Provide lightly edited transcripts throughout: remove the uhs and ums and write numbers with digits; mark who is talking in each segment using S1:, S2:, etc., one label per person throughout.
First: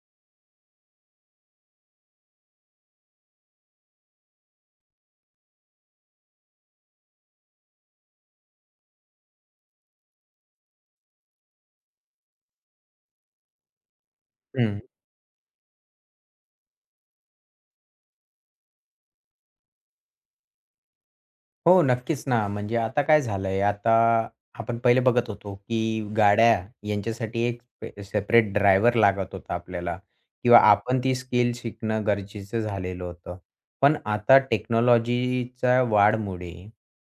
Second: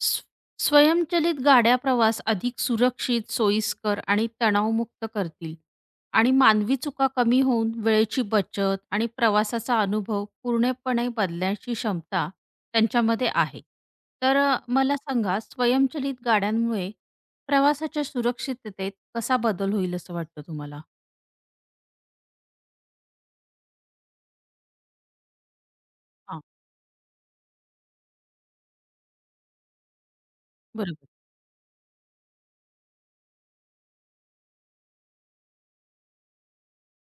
S1: स्व- स्वयंचलित गाड्या प्रवास अधिक सुरक्षित, सोयीस्कर आणि तणावमुक्त करतील आणि मानवी चुका कमी होऊन वेळेची बचत आणि प्रवासाचा अनुभव पूर्णपणे बदलण्याची क्षमता त्यांच्यामध्ये आहे. तर
S2: हं.
S1: मला सांगा स्वयंचलित गाड्यांमुळे प्रवासाच्या सुरक्षिततेत कसा बदल होईल असं वाटतं तुम्हाला?
S2: हो, नक्कीच ना. म्हणजे आता काय झालंय, आता आपण पहिले बघत होतो, की
S1: हां,
S2: गाड्या यांच्यासाठी एक सेपरेट ड्रायव्हर लागत होता आपल्याला किंवा आपण
S1: बरोबर.
S2: ती स्किल शिकणं गरजेचं झालेलं होतं. पण आता टेक्नॉलॉजीच्या वाढमुळे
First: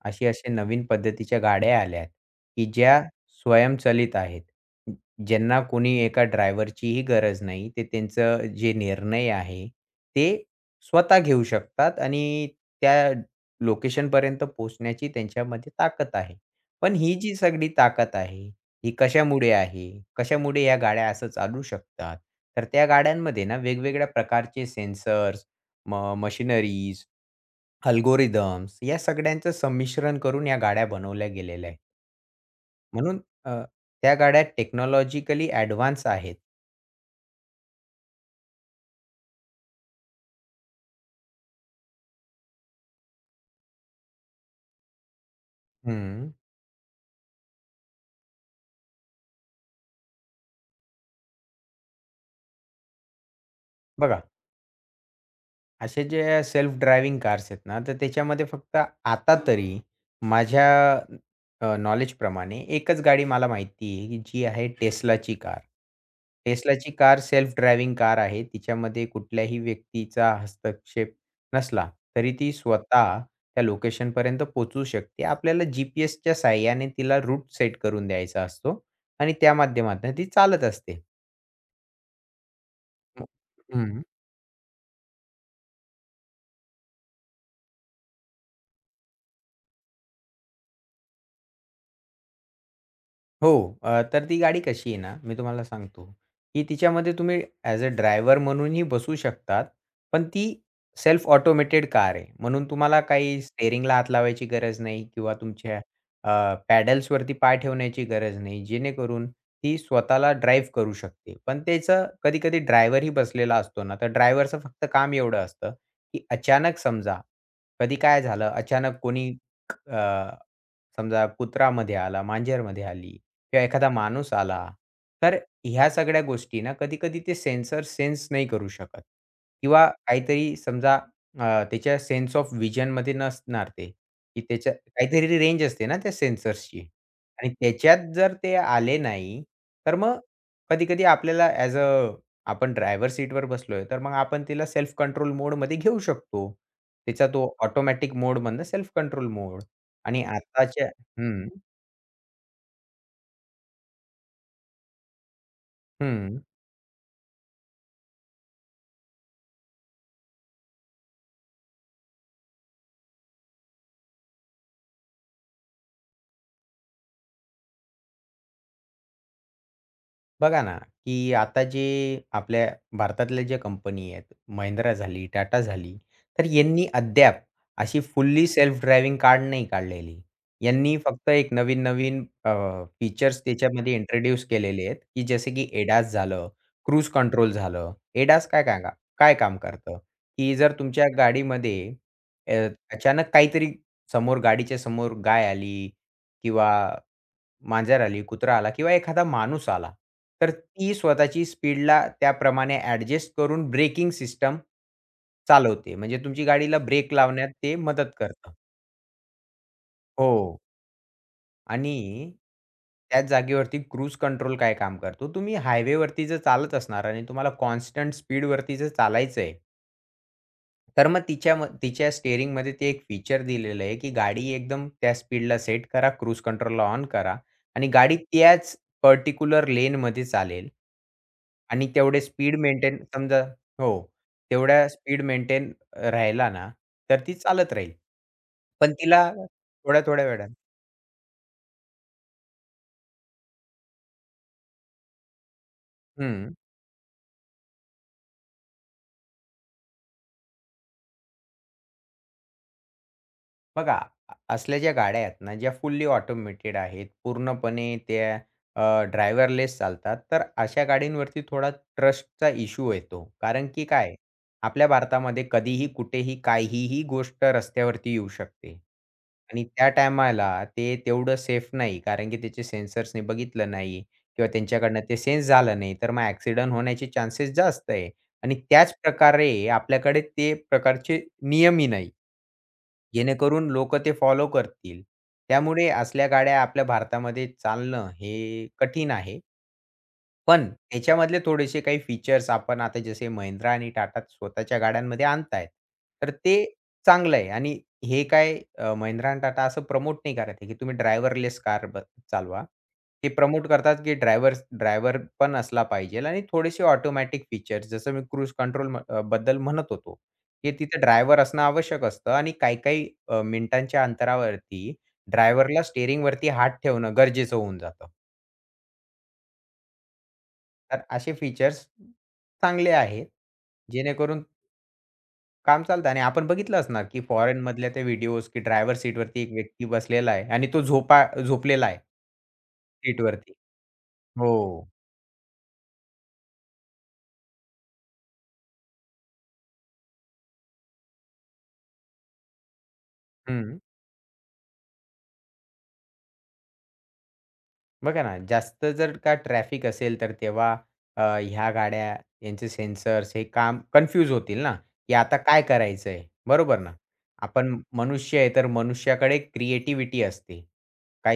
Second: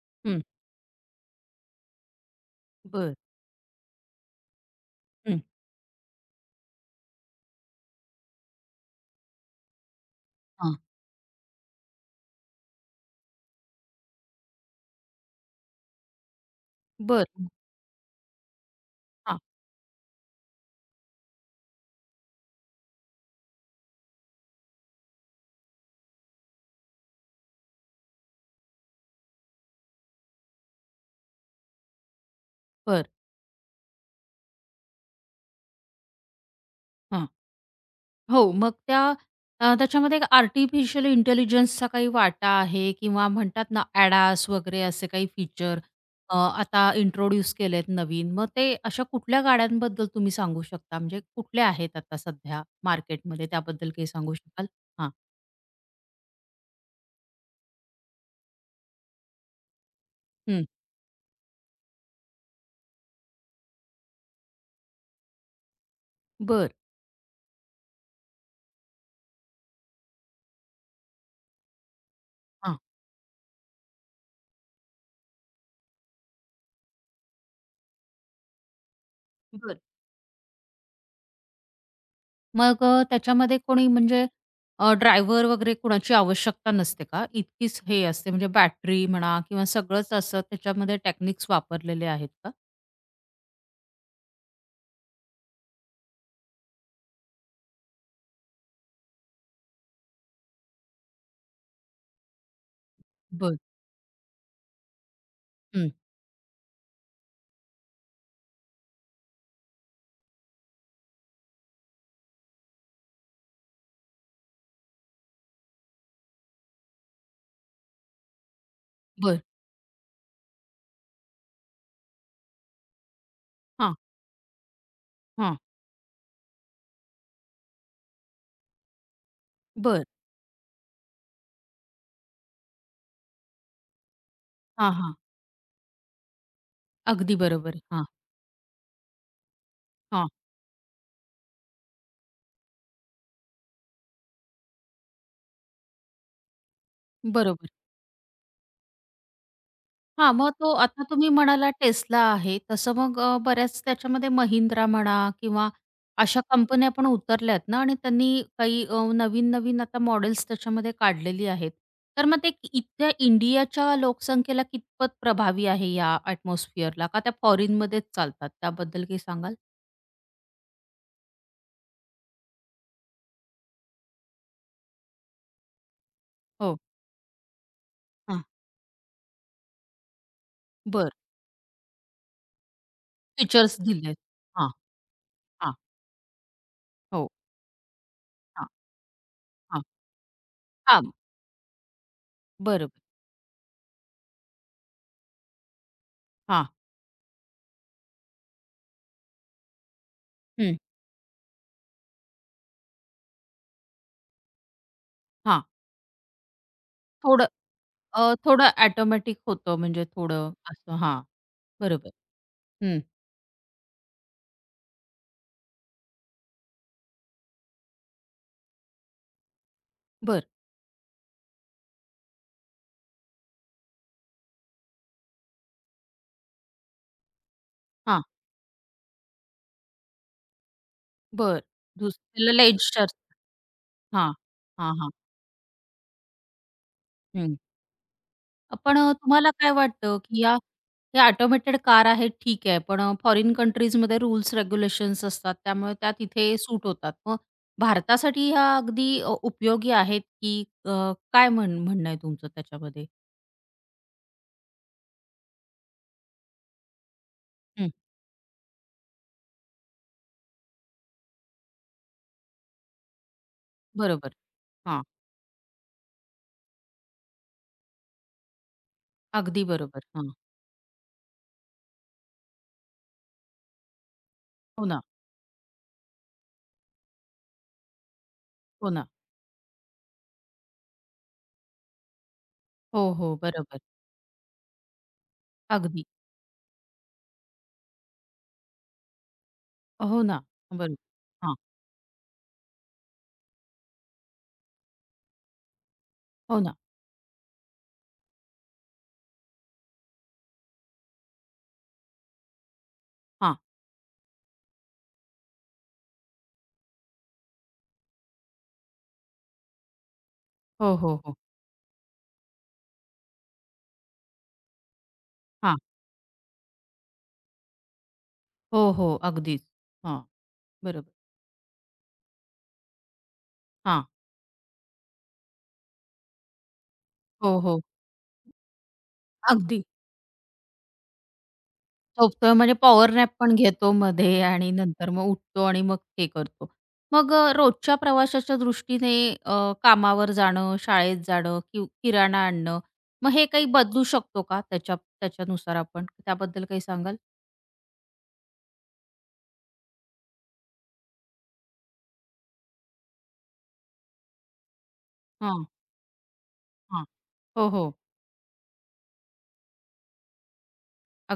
S2: अशी
S1: हं,
S2: असे नवीन पद्धतीच्या गाड्या आल्यात, की ज्या
S1: बरं.
S2: स्वयंचलित आहेत.
S1: हं,
S2: ज्यांना कोणी एका ड्रायव्हरचीही गरज नाही. ते त्यांचं जे निर्णय आहे, ते
S1: हां.
S2: स्वतः घेऊ शकतात आणि त्या लोकेशनपर्यंत पोहोचण्याची त्यांच्यामध्ये ताकद आहे. पण ही जी
S1: बरं.
S2: सगळी ताकद आहे, ही
S1: हां,
S2: कशामुळे आहे? कशामुळे या गाड्या असं चालू शकतात? तर त्या गाड्यांमध्ये ना वेगवेगळ्या प्रकारचे सेन्सर्स, मशिनरीज, अल्गोरिथम्स या सगळ्यांचं संमिश्रण करून या गाड्या बनवल्या गेलेल्या आहेत.
S1: बरं.
S2: म्हणून त्या गाड्या टेक्नॉलॉजिकली एडव्हान्स आहेत.
S1: हां. हो, मग त्याच्यामध्ये एक आर्टिफिशियल इंटेलिजन्सचा काही वाटा आहे किंवा म्हणतात ना ADAS वगैरे असे काही फीचर
S2: हं,
S1: आता इंट्रोड्यूस केलेत नवीन. मग ते अशा कुठल्या गाड्यांबद्दल तुम्ही सांगू शकता? म्हणजे कुठल्या आहेत आता सध्या मार्केटमध्ये त्याबद्दल काही
S2: बघा,
S1: सांगू शकाल? हां.
S2: असे जे सेल्फ ड्रायव्हिंग कार्स आहेत ना, तर त्याच्यामध्ये फक्त आता तरी
S1: हं,
S2: माझ्या नॉलेजप्रमाणे एकच गाडी मला माहिती आहे, की जी आहे Teslaची कार.
S1: बरं.
S2: Teslaची कार सेल्फ ड्रायव्हिंग कार आहे. तिच्यामध्ये कुठल्याही व्यक्तीचा हस्तक्षेप नसला, तरी ती
S1: हां.
S2: स्वतः त्या लोकेशनपर्यंत पोहोचू शकते. आपल्याला जी-पी-एसच्या सहाय्याने तिला रूट सेट करून द्यायचा असतो आणि त्या
S1: बरं.
S2: माध्यमातून ती चालत असते.
S1: मग त्याच्यामध्ये कोणी
S2: हं.
S1: म्हणजे ड्रायव्हर वगैरे कुणाची आवश्यकता नसते का? इतकीच हे असते म्हणजे बॅटरी म्हणा किंवा सगळंच असं त्याच्यामध्ये टेक्निक्स वापरलेले आहेत का?
S2: हो. तर ती गाडी कशी आहे ना, मी तुम्हाला सांगतो, की तिच्यामध्ये तुम्ही ॲज अ ड्रायव्हर म्हणूनही बसू शकतात. पण ती सेल्फ ऑटोमेटेड कार आहे. म्हणून तुम्हाला काही
S1: बरं.
S2: स्टीअरिंगला हात लावायची गरज नाही किंवा तुमच्या अ, पॅडल्सवरती पाय ठेवण्याची गरज नाही. जेणेकरून ती स्वतःला ड्राईव्ह करू शकते. पण त्याचं कधी-कधी ड्रायव्हरही बसलेला असतो ना, तर ड्रायव्हरचं फक्त काम एवढं असतं, की अचानक समजा कधी काय झालं, अचानक कोणी
S1: बरं.
S2: अ, समजा कुत्रा आला, मांजरमध्ये आली किंवा एखादा
S1: हां,
S2: माणूस आला, तर
S1: हां.
S2: ह्या सगळ्या गोष्टी ना कधी-कधी ते सेन्सर सेन्स नाही करू शकत किंवा
S1: बरं.
S2: काहीतरी समजा अ, त्याच्या सेन्स ऑफ व्हिजनमध्ये नसणार ते, की त्याच्या
S1: हां, हां.
S2: काहीतरी रेंज असते ना त्या सेन्सर्सची.
S1: अगदी
S2: आणि
S1: बरोबर. हां,
S2: त्याच्यात जर ते आले नाही, तर मग
S1: हां.
S2: कधी-कधी आपल्याला ॲज अ आपण ड्रायव्हर सीटवर बसलोय, तर मग आपण तिला सेल्फ कंट्रोल मोडमध्ये घेऊ शकतो. त्याचा तो
S1: बरोबर.
S2: ऑटोमॅटिक मोडमधनं सेल्फ कंट्रोल मोड आणि
S1: हां, मग तो
S2: आताच्या.
S1: आता तुम्ही
S2: हं,
S1: म्हणाला Tesla आहे. तसं मग बऱ्याच त्याच्यामध्ये Mahindra म्हणा किंवा अशा
S2: हं.
S1: कंपन्या पण उतरल्यात ना आणि त्यांनी काही नवीन-नवीन आता मॉडेल्स त्याच्यामध्ये काढलेली आहेत. तर मग ते इथल्या इंडियाच्या लोकसंख्येला कितपत प्रभावी आहे या एटमॉस्फिअरला? का त्या फॉरेनमध्येच चालतात? त्याबद्दल काही सांगाल?
S2: बघा ना, की आता जे आपल्या भारतातल्या ज्या कंपनी आहेत, Mahindra झाली, टाटा झाली, तर
S1: हो.
S2: यांनी अद्याप अशी
S1: हां.
S2: फुल्ली सेल्फ ड्रायव्हिंग कार नाही काढलेली. यांनी
S1: बरं.
S2: फक्त एक नवीन-नवीन फीचर्स
S1: फीचर्स
S2: त्याच्यामध्ये
S1: दिले आहेत.
S2: इंट्रोड्यूस
S1: हां,
S2: केलेले आहेत, की जसे की
S1: हां.
S2: एडास झालं, क्रूज
S1: हो.
S2: कंट्रोल झालं. एडास काय
S1: हां,
S2: काय काय काम
S1: हां.
S2: करतं, की जर तुमच्या
S1: हां.
S2: गाडीमध्ये अ,
S1: बरं.
S2: अचानक काहीतरी गाडीच्या समोर गाय आली
S1: हां,
S2: किंवा मांजर आली, कुत्रा आला किंवा एखादा माणूस आला, तर
S1: हं.
S2: ती स्वतःची स्पीडला त्याप्रमाणे ॲडजस्ट करून ब्रेकिंग सिस्टम
S1: हां.
S2: चालवते. म्हणजे तुमची गाडीला ब्रेक
S1: थोडं
S2: लावण्यात ते मदत करतं.
S1: थोडं ऑटोमॅटिक होतं म्हणजे थोडं
S2: हो.
S1: असं हां,
S2: आणि
S1: बरोबर. हं.
S2: त्याच जागेवरती क्रूज कंट्रोल काय काम करतो, तुम्ही हायवेवरती जर चालत असणार आणि तुम्हाला कॉन्स्टंट स्पीडवरती जर चालायचं आहे,
S1: बर
S2: तर मग तिच्या स्टीअरिंगमध्ये ते एक फीचर दिलेलं आहे, की गाडी एकदम त्या स्पीडला सेट करा, क्रूज कंट्रोलला ऑन करा आणि गाडी
S1: हां,
S2: त्याच पर्टिक्युलर लेनमध्ये चालेल.
S1: बरं.
S2: आणि
S1: दुस
S2: तेवढे स्पीड
S1: लाईट
S2: मेंटेन
S1: स्टार्स
S2: समजा हो,
S1: हां,
S2: तेवढ्या
S1: हां, हां.
S2: स्पीड मेंटेन राहिला ना, तर ती
S1: हं.
S2: चालत राहील. पण
S1: पण
S2: तिला
S1: तुम्हाला काय वाटतं,
S2: थोड्या-थोड्या
S1: की
S2: वेळानं.
S1: या या ऑटोमेटेड कार आहेत ठीक आहे, पण फॉरेन कंट्रीजमध्ये रूल्स रेग्युलेशन्स असतात त्यामुळे त्या
S2: हं.
S1: तिथे सूट होतात. मग भारतासाठी ह्या अगदी उपयोगी आहेत, की काय म्हण म्हणणं आहे तुमचं त्याच्यामध्ये?
S2: बघा, असल्या ज्या गाड्या आहेत ना, ज्या फुल्ली ऑटोमेटेड आहेत,
S1: हं.
S2: पूर्णपणे त्या ड्रायव्हरलेस चालतात, तर अशा गाडींवरती थोडा ट्रस्टचा इश्यू येतो. कारण की काय,
S1: बरोबर.
S2: आपल्या
S1: हां,
S2: भारतामध्ये कधीही, कुठेही, काहीही गोष्ट रस्त्यावरती येऊ शकते.
S1: अगदी
S2: आणि त्या
S1: बरोबर. हां,
S2: टायमाला ते तेवढं सेफ नाही, कारण की त्याचे सेन्सर्सनी बघितलं नाही किंवा
S1: हो
S2: त्यांच्याकडनं
S1: ना.
S2: ते सेन्स झालं नाही, तर मग ॲक्सिडेंट होण्याचे चान्सेस जास्त आहे. आणि
S1: हो
S2: त्याच
S1: ना.
S2: प्रकारे आपल्याकडे ते प्रकारचे नियमही नाही.
S1: हो, हो.
S2: जेणेकरून
S1: बरोबर.
S2: लोकं ते फॉलो करतील. त्यामुळे
S1: अगदी.
S2: असल्या गाड्या आपल्या भारतामध्ये चालणं हे कठीण आहे.
S1: हो ना.
S2: पण
S1: बरोबर.
S2: त्याच्यामधले
S1: हां.
S2: थोडेसे काही फीचर्स आपण आता जसे Mahindra आणि Tata स्वतःच्या गाड्यांमध्ये आणतायत. तर ते
S1: हो ना.
S2: चांगलं आहे. आणि हे काय Mahindra आणि Tata असं प्रमोट नाही करत आहे, की तुम्ही ड्रायव्हरलेस कार चालवा. ते
S1: हां.
S2: प्रमोट करतात, की ड्रायव्हर पण असला पाहिजेल आणि थोडेसे ऑटोमॅटिक फीचर्स जसं मी क्रूज कंट्रोल बद्दल म्हणत होतो, की
S1: हो,
S2: तिथे
S1: हो, हो.
S2: ड्रायव्हर असणं आवश्यक असतं आणि काही-काही मिनिटांच्या अंतरावरती
S1: हां.
S2: ड्रायव्हरला स्टीअरिंगवरती हात ठेवणं गरजेचं होऊन जातं.
S1: हो, हो. अगदीच. हां.
S2: तर
S1: बरोबर.
S2: असे फीचर्स चांगले आहेत,
S1: हां.
S2: जेणेकरून काम चालतं आणि आपण बघितलं असणार, की
S1: हो, हो.
S2: फॉरेनमधल्या त्या व्हिडिओज, की ड्रायव्हर सीटवरती एक
S1: अगदी.
S2: व्यक्ती बसलेला आहे आणि तो झोपा झोपलेला आहे
S1: झोपतो म्हणजे पॉवर नॅप पण
S2: सीटवरती.
S1: घेतो मध्ये
S2: हो.
S1: आणि नंतर मग उठतो आणि मग हे करतो. मग रोजच्या प्रवासाच्या दृष्टीने अ, कामावर जाणं, शाळेत जाणं, किराणा आणणं, मग हे काही
S2: हं.
S1: बदलू शकतो का त्याच्यानुसार आपण? त्याबद्दल काही सांगाल?
S2: बघा ना, जास्त जर का ट्रॅफिक असेल, तर तेव्हा ह्या गाड्या, यांचे सेन्सर्स हे काम कन्फ्यूज होतील ना, की आता काय
S1: हां,
S2: करायचंय? बरोबर ना?
S1: हां. हो,
S2: आपण
S1: हो.
S2: मनुष्य आहे, तर मनुष्याकडे क्रिएटिव्हिटी असते.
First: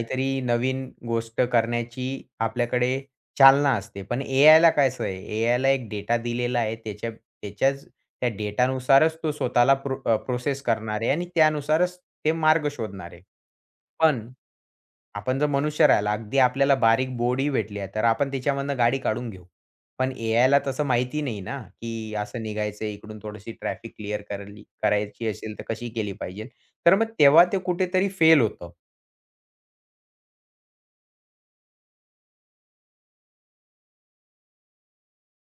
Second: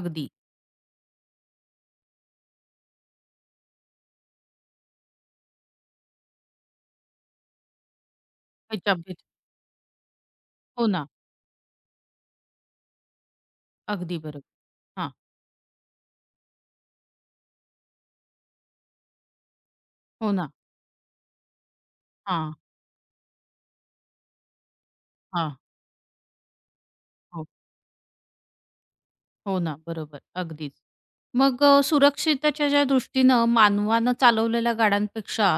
S1: अगदी.
S2: नवीन गोष्ट करण्याची आपल्याकडे चालना असते. पण एआयला कसं आहे, एआयला एक डेटा दिलेला आहे. त्याच्याच त्या
S1: ह्याच्या
S2: डेटानुसारच तो स्वतःला प्रोसेस
S1: हो
S2: करणार
S1: ना.
S2: आहे आणि त्यानुसारच ते मार्ग शोधणार आहे.
S1: अगदी
S2: पण
S1: बरोबर. हां.
S2: आपण जर मनुष्य राहिला, अगदी आपल्याला बारीक बोर्डही भेटली आहे, तर आपण त्याच्यामधनं गाडी काढून घेऊ. पण
S1: हो ना.
S2: एआयला तसं माहिती नाही ना, की असं
S1: हां,
S2: निघायचं इकडून थोडीशी ट्रॅफिक क्लिअर करायची
S1: हां.
S2: असेल, तर कशी केली पाहिजे? तर मग तेव्हा
S1: हो.
S2: ते कुठेतरी फेल होतं.
S1: हो ना. बरोबर. अगदीच. मग सुरक्षिततेच्या ज्या दृष्टीनं मानवानं चालवलेल्या गाड्यांपेक्षा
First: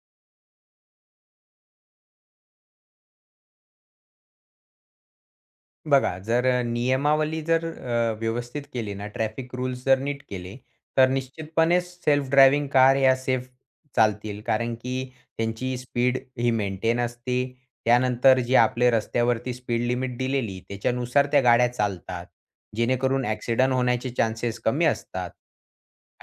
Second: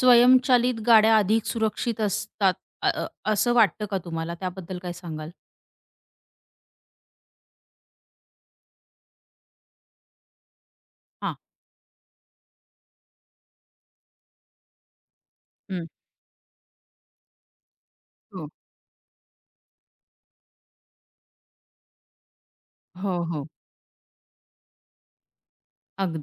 S1: स्वयंचलित गाड्या अधिक सुरक्षित असतात अ, अ, असं वाटतं का तुम्हाला? त्याबद्दल काय सांगाल?
S2: बघा, जर नियमावली जर व्यवस्थित केली ना, ट्रॅफिक रूल्स जर नीट केले, तर
S1: हां.
S2: निश्चितपणेच सेल्फ ड्रायव्हिंग कार ह्या सेफ चालतील. कारण की त्यांची
S1: हं.
S2: स्पीड ही मेंटेन असते. त्यानंतर
S1: हो.
S2: जे आपले रस्त्यावरती स्पीड लिमिट दिलेली, त्याच्यानुसार त्या गाड्या चालतात.
S1: हो,
S2: जेणेकरून
S1: हो.
S2: ॲक्सिडेंट होण्याचे चान्सेस कमी असतात.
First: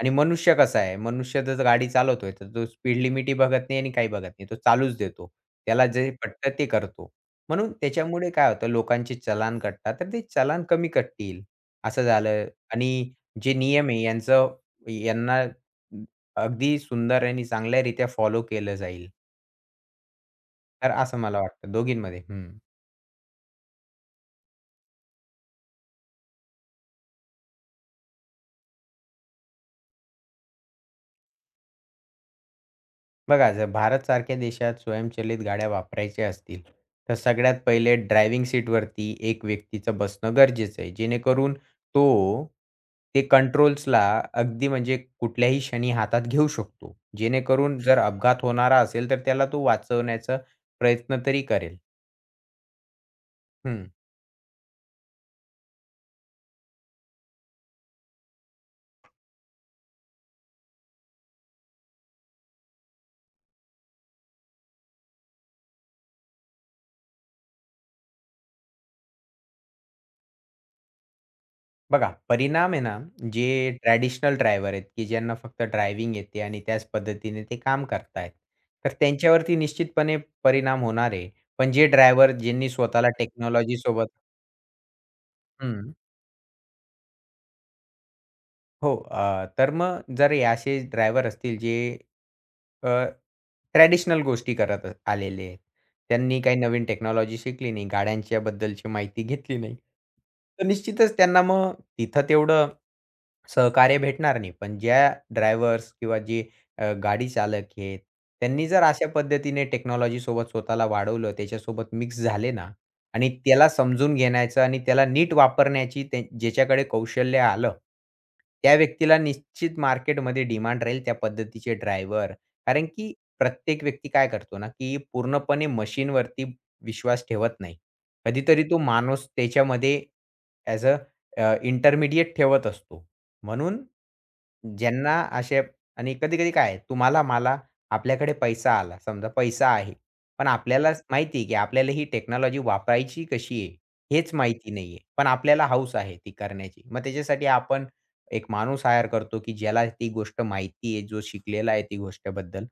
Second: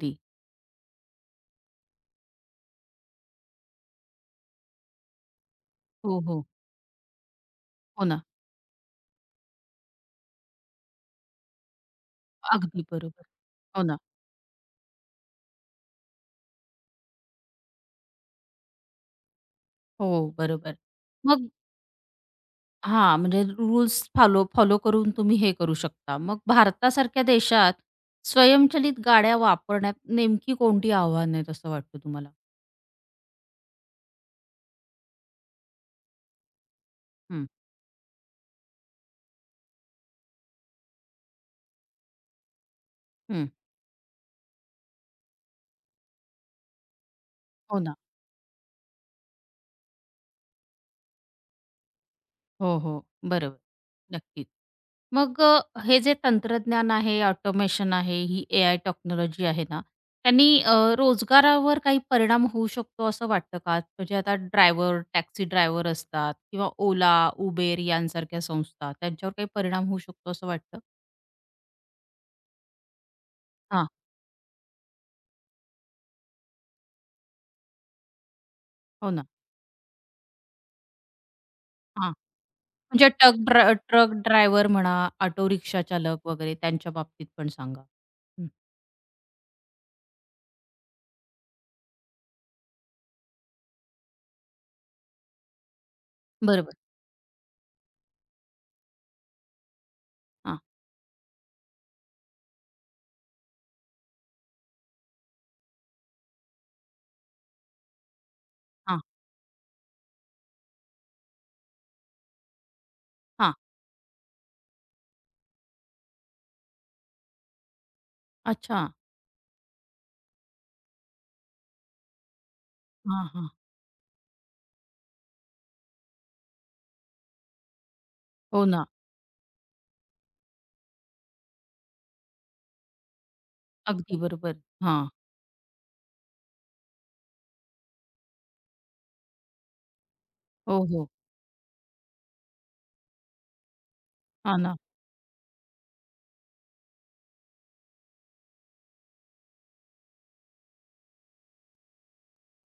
S2: आणि मनुष्य कसा आहे, मनुष्य जर गाडी चालवतोय, तर तो स्पीड लिमिटही बघत नाही आणि काही बघत नाही. तो चालूच देतो. त्याला जे
S1: हो, हो.
S2: पटतं ते करतो. म्हणून
S1: हो ना.
S2: त्याच्यामुळे काय होतं लोकांचे चलान कटतात, तर ते चलान कमी कटतील, असं झालं
S1: अगदी
S2: आणि
S1: बरोबर.
S2: जे
S1: हो
S2: नियम
S1: ना.
S2: आहे यांचं यांना अगदी सुंदर आणि चांगल्यारीत्या फॉलो केलं जाईल.
S1: हो, बरोबर.
S2: तर असं मला
S1: मग
S2: वाटतं दोघींमध्ये. हं.
S1: हां, म्हणजे रूल्स फॉलो फॉलो करून तुम्ही हे करू शकता. मग भारतासारख्या देशात स्वयंचलित गाड्या वापरण्यात नेमकी कोणती आव्हानं आहेत असं वाटतं तुम्हाला?
S2: बघा, जर भारतसारख्या देशात स्वयंचलित गाड्या वापरायच्या असतील, तर
S1: हं,
S2: सगळ्यात पहिले ड्रायव्हिंग सीटवरती एक व्यक्तीचं बसणं गरजेचं आहे. जेणेकरून तो ते
S1: हं.
S2: कंट्रोल्सला अगदी म्हणजे कुठल्याही क्षणी हातात घेऊ शकतो.
S1: हो
S2: जेणेकरून
S1: ना.
S2: जर अपघात होणारा असेल, तर त्याला तो वाचवण्याचा प्रयत्न तरी करेल.
S1: हो, हो. बरोबर.
S2: हं.
S1: नक्कीच. मग हे जे तंत्रज्ञान आहे, ऑटोमेशन आहे, ही एआय टेक्नॉलॉजी आहे ना, त्यांनी रोजगारावर काही परिणाम होऊ शकतो असं वाटतं का? म्हणजे आता ड्रायव्हर, टॅक्सी ड्रायव्हर असतात किंवा Ola, Uber यांसारख्या संस्था त्यांच्यावर काही परिणाम होऊ शकतो असं वाटतं?
S2: बघा, परिणाम आहे ना, जे
S1: हां.
S2: ट्रॅडिशनल ड्रायव्हर आहेत, की ज्यांना फक्त ड्रायव्हिंग येते आणि त्याच पद्धतीने ते काम करतायत. तर
S1: हो ना.
S2: त्यांच्यावरती निश्चितपणे परिणाम होणार आहे. पण जे
S1: हां,
S2: ड्रायव्हर ज्यांनी
S1: म्हणजे
S2: स्वतःला
S1: टक ड्रा
S2: टेक्नॉलॉजी सोबत.
S1: ट्रक ड्रायव्हर म्हणा, ऑटो रिक्षा
S2: हं.
S1: चालक वगैरे त्यांच्या बाबतीत पण सांगा? हं.
S2: हो. तर मग जर हे असे ड्रायव्हर असतील जे अ, ट्रॅडिशनल गोष्टी करत आलेले आहेत. त्यांनी काही
S1: बरोबर.
S2: नवीन टेक्नॉलॉजी शिकली नाही, गाड्यांच्या बद्दलची माहिती घेतली नाही.
S1: हां,
S2: तर निश्चितच त्यांना मग तिथं तेवढं सहकार्य भेटणार नाही. पण ज्या ड्रायव्हर्स किंवा जे गाडी चालक आहेत, त्यांनी जर
S1: हां,
S2: अशा पद्धतीने टेक्नॉलॉजीसोबत स्वतःला वाढवलं, त्याच्यासोबत मिक्स झाले ना, आणि
S1: हां.
S2: त्याला समजून घेण्याचं आणि त्याला नीट वापरण्याची ते ज्याच्याकडे कौशल्य आलं, त्या
S1: अच्छा.
S2: व्यक्तीला निश्चित मार्केटमध्ये डिमांड राहील त्या पद्धतीचे ड्रायव्हर. कारण की
S1: हां, हां.
S2: प्रत्येक व्यक्ती काय करतो ना, की पूर्णपणे मशीनवरती विश्वास ठेवत नाही. कधीतरी
S1: हो
S2: तो
S1: ना.
S2: माणूस त्याच्यामध्ये ॲज अ इंटरमिडिएट ठेवत असतो. म्हणून
S1: अगदी बरोबर. हां.
S2: ज्यांना असे. आणि कधी-कधी काय आहे, तुम्हाला, मला, आपल्याकडे पैसा आला. समजा पैसा आहे. पण
S1: हो,
S2: आपल्यालाच
S1: हो.
S2: माहिती आहे, की आपल्याला ही टेक्नॉलॉजी वापरायची कशी आहे, हेच
S1: हां
S2: माहिती
S1: ना.
S2: नाहीये. पण आपल्याला हौस आहे ती करण्याची. मग त्याच्यासाठी आपण एक माणूस हायर करतो, की ज्याला ती गोष्ट माहिती आहे, जो शिकलेला आहे ती गोष्टबद्दल.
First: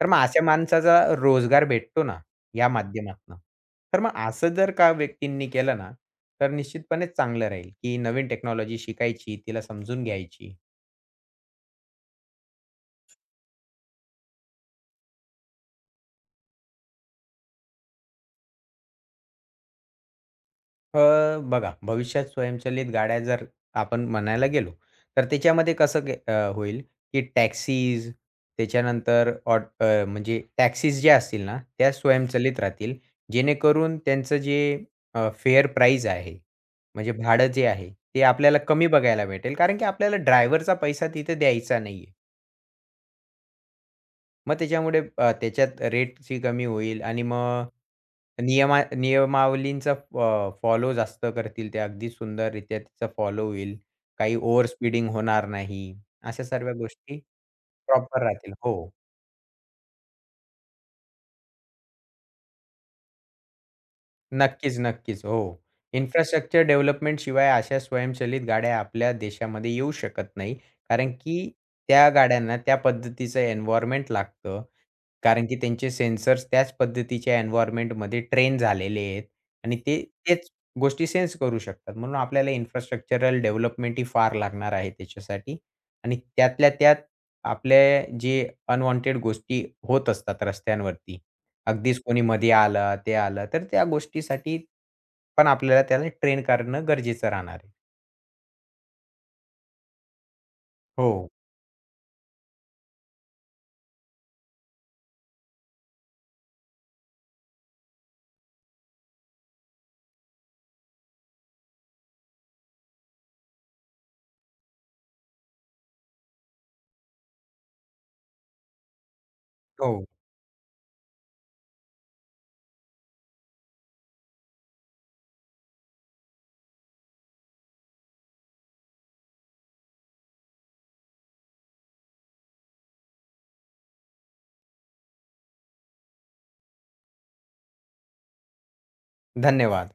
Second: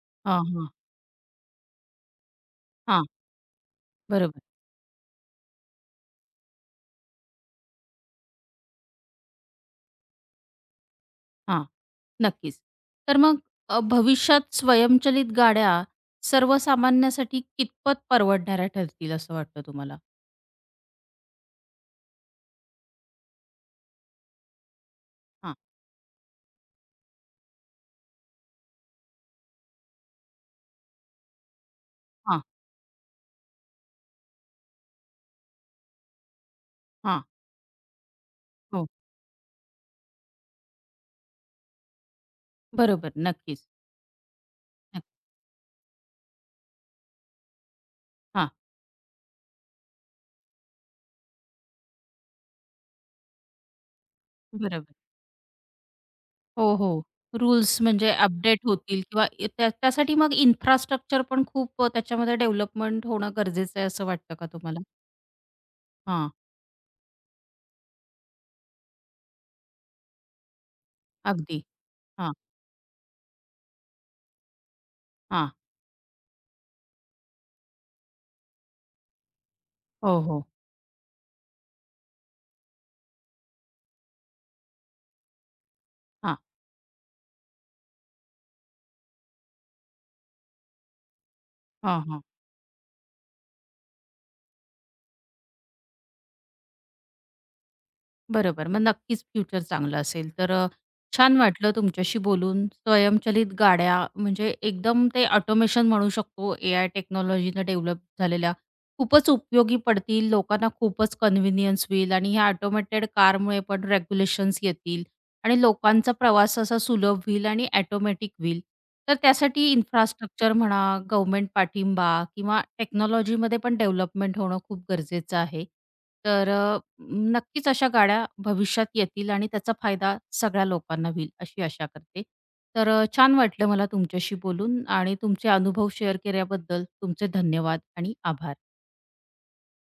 S2: तर मग
S1: हां,
S2: अशा
S1: हां.
S2: माणसाचा रोजगार भेटतो ना, या
S1: हां.
S2: माध्यमातनं. तर मग
S1: बरोबर.
S2: असं जर का व्यक्तींनी केलं ना, तर निश्चितपणेच चांगलं राहील, की नवीन टेक्नॉलॉजी शिकायची, तिला समजून घ्यायची.
S1: हां. नक्कीच. तर मग भविष्यात स्वयंचलित गाड्या सर्वसामान्यासाठी कितपत परवडणाऱ्या ठरतील असं वाटतं तुम्हाला?
S2: अ, बघा, भविष्यात स्वयंचलित गाड्या जर आपण म्हणायला गेलो, तर
S1: हां,
S2: त्याच्यामध्ये कसं होईल, की टॅक्सीज, त्याच्यानंतर म्हणजे टॅक्सीज ज्या असतील ना, त्या
S1: हां,
S2: स्वयंचलित राहतील. जेणेकरून त्यांचं जे फेअर प्राईज आहे, म्हणजे
S1: हां.
S2: भाडं जे आहे, ते आपल्याला कमी
S1: हो.
S2: बघायला भेटेल. कारण की आपल्याला ड्रायव्हरचा पैसा तिथे द्यायचा नाहीये.
S1: बरोबर. नक्कीच.
S2: मग त्याच्यामुळे
S1: नक्की.
S2: त्याच्यात रेटची कमी होईल आणि मग
S1: हां.
S2: नियमावलींचा फॉलो जास्त करतील ते. अगदी सुंदररीत्या तिचा फॉलो होईल. काही ओव्हर
S1: बरोबर.
S2: स्पीडिंग होणार नाही. अशा सर्व
S1: हो, हो.
S2: गोष्टी
S1: रूल्स म्हणजे
S2: प्रॉपर राहतील.
S1: अपडेट
S2: हो.
S1: होतील किंवा त्या त्यासाठी मग इन्फ्रास्ट्रक्चर पण खूप त्याच्यामध्ये डेव्हलपमेंट होणं गरजेचं आहे असं वाटतं का
S2: नक्कीच,
S1: तुम्हाला?
S2: नक्कीच. हो.
S1: हां,
S2: इन्फ्रास्ट्रक्चर डेव्हलपमेंट शिवाय अशा स्वयंचलित गाड्या आपल्या देशामध्ये येऊ शकत नाही. कारण की
S1: अगदी.
S2: त्या
S1: हां,
S2: गाड्यांना त्या पद्धतीचं एन्व्हायर्नमेंट लागतं. कारण
S1: हां.
S2: की त्यांचे सेन्सर्स त्याच पद्धतीच्या एन्व्हायर्नमेंटमध्ये ट्रेन झालेले आहेत आणि ते
S1: हो, हो.
S2: तेच गोष्टी सेन्स करू शकतात. म्हणून आपल्याला इन्फ्रास्ट्रक्चरल डेव्हलपमेंट ही फार लागणार आहे त्याच्यासाठी आणि
S1: हां,
S2: त्यातल्या त्यात आपले जे अनवॉन्टेड गोष्टी होत असतात रस्त्यांवरती,
S1: हां,
S2: अगदीच कोणी
S1: हां.
S2: मध्ये आलं, ते आलं, तर त्या गोष्टीसाठी पण आपल्याला त्याला ट्रेन करणं गरजेचं राहणार आहे.
S1: बरोबर. मग नक्कीच फ्युचर चांगलं असेल. तर
S2: हो,
S1: छान वाटलं तुमच्याशी बोलून. स्वयंचलित गाड्या म्हणजे एकदम ते ऑटोमेशन म्हणू शकतो. एआय टेक्नॉलॉजीनं डेव्हलप झालेल्या खूपच उपयोगी पडतील. लोकांना खूपच कन्व्हिनियन्स होईल आणि ह्या ऑटोमेटेड कारमुळे पण रेग्युलेशन्स येतील. आणि लोकांचा प्रवास असा सुलभ होईल आणि ऑटोमॅटिक होईल. तर त्यासाठी
S2: हो.
S1: इन्फ्रास्ट्रक्चर म्हणा, गव्हर्नमेंट पाठिंबा किंवा टेक्नॉलॉजीमध्ये पण डेव्हलपमेंट होणं खूप गरजेचं आहे. तर नक्कीच अशा गाड्या भविष्यात येतील आणि त्याचा फायदा सगळ्या लोकांना होईल, अशी आशा करते. तर छान वाटलं मला तुमच्याशी बोलून आणि तुमचे अनुभव शेअर केल्याबद्दल तुमचे धन्यवाद आणि आभार.
S2: धन्यवाद.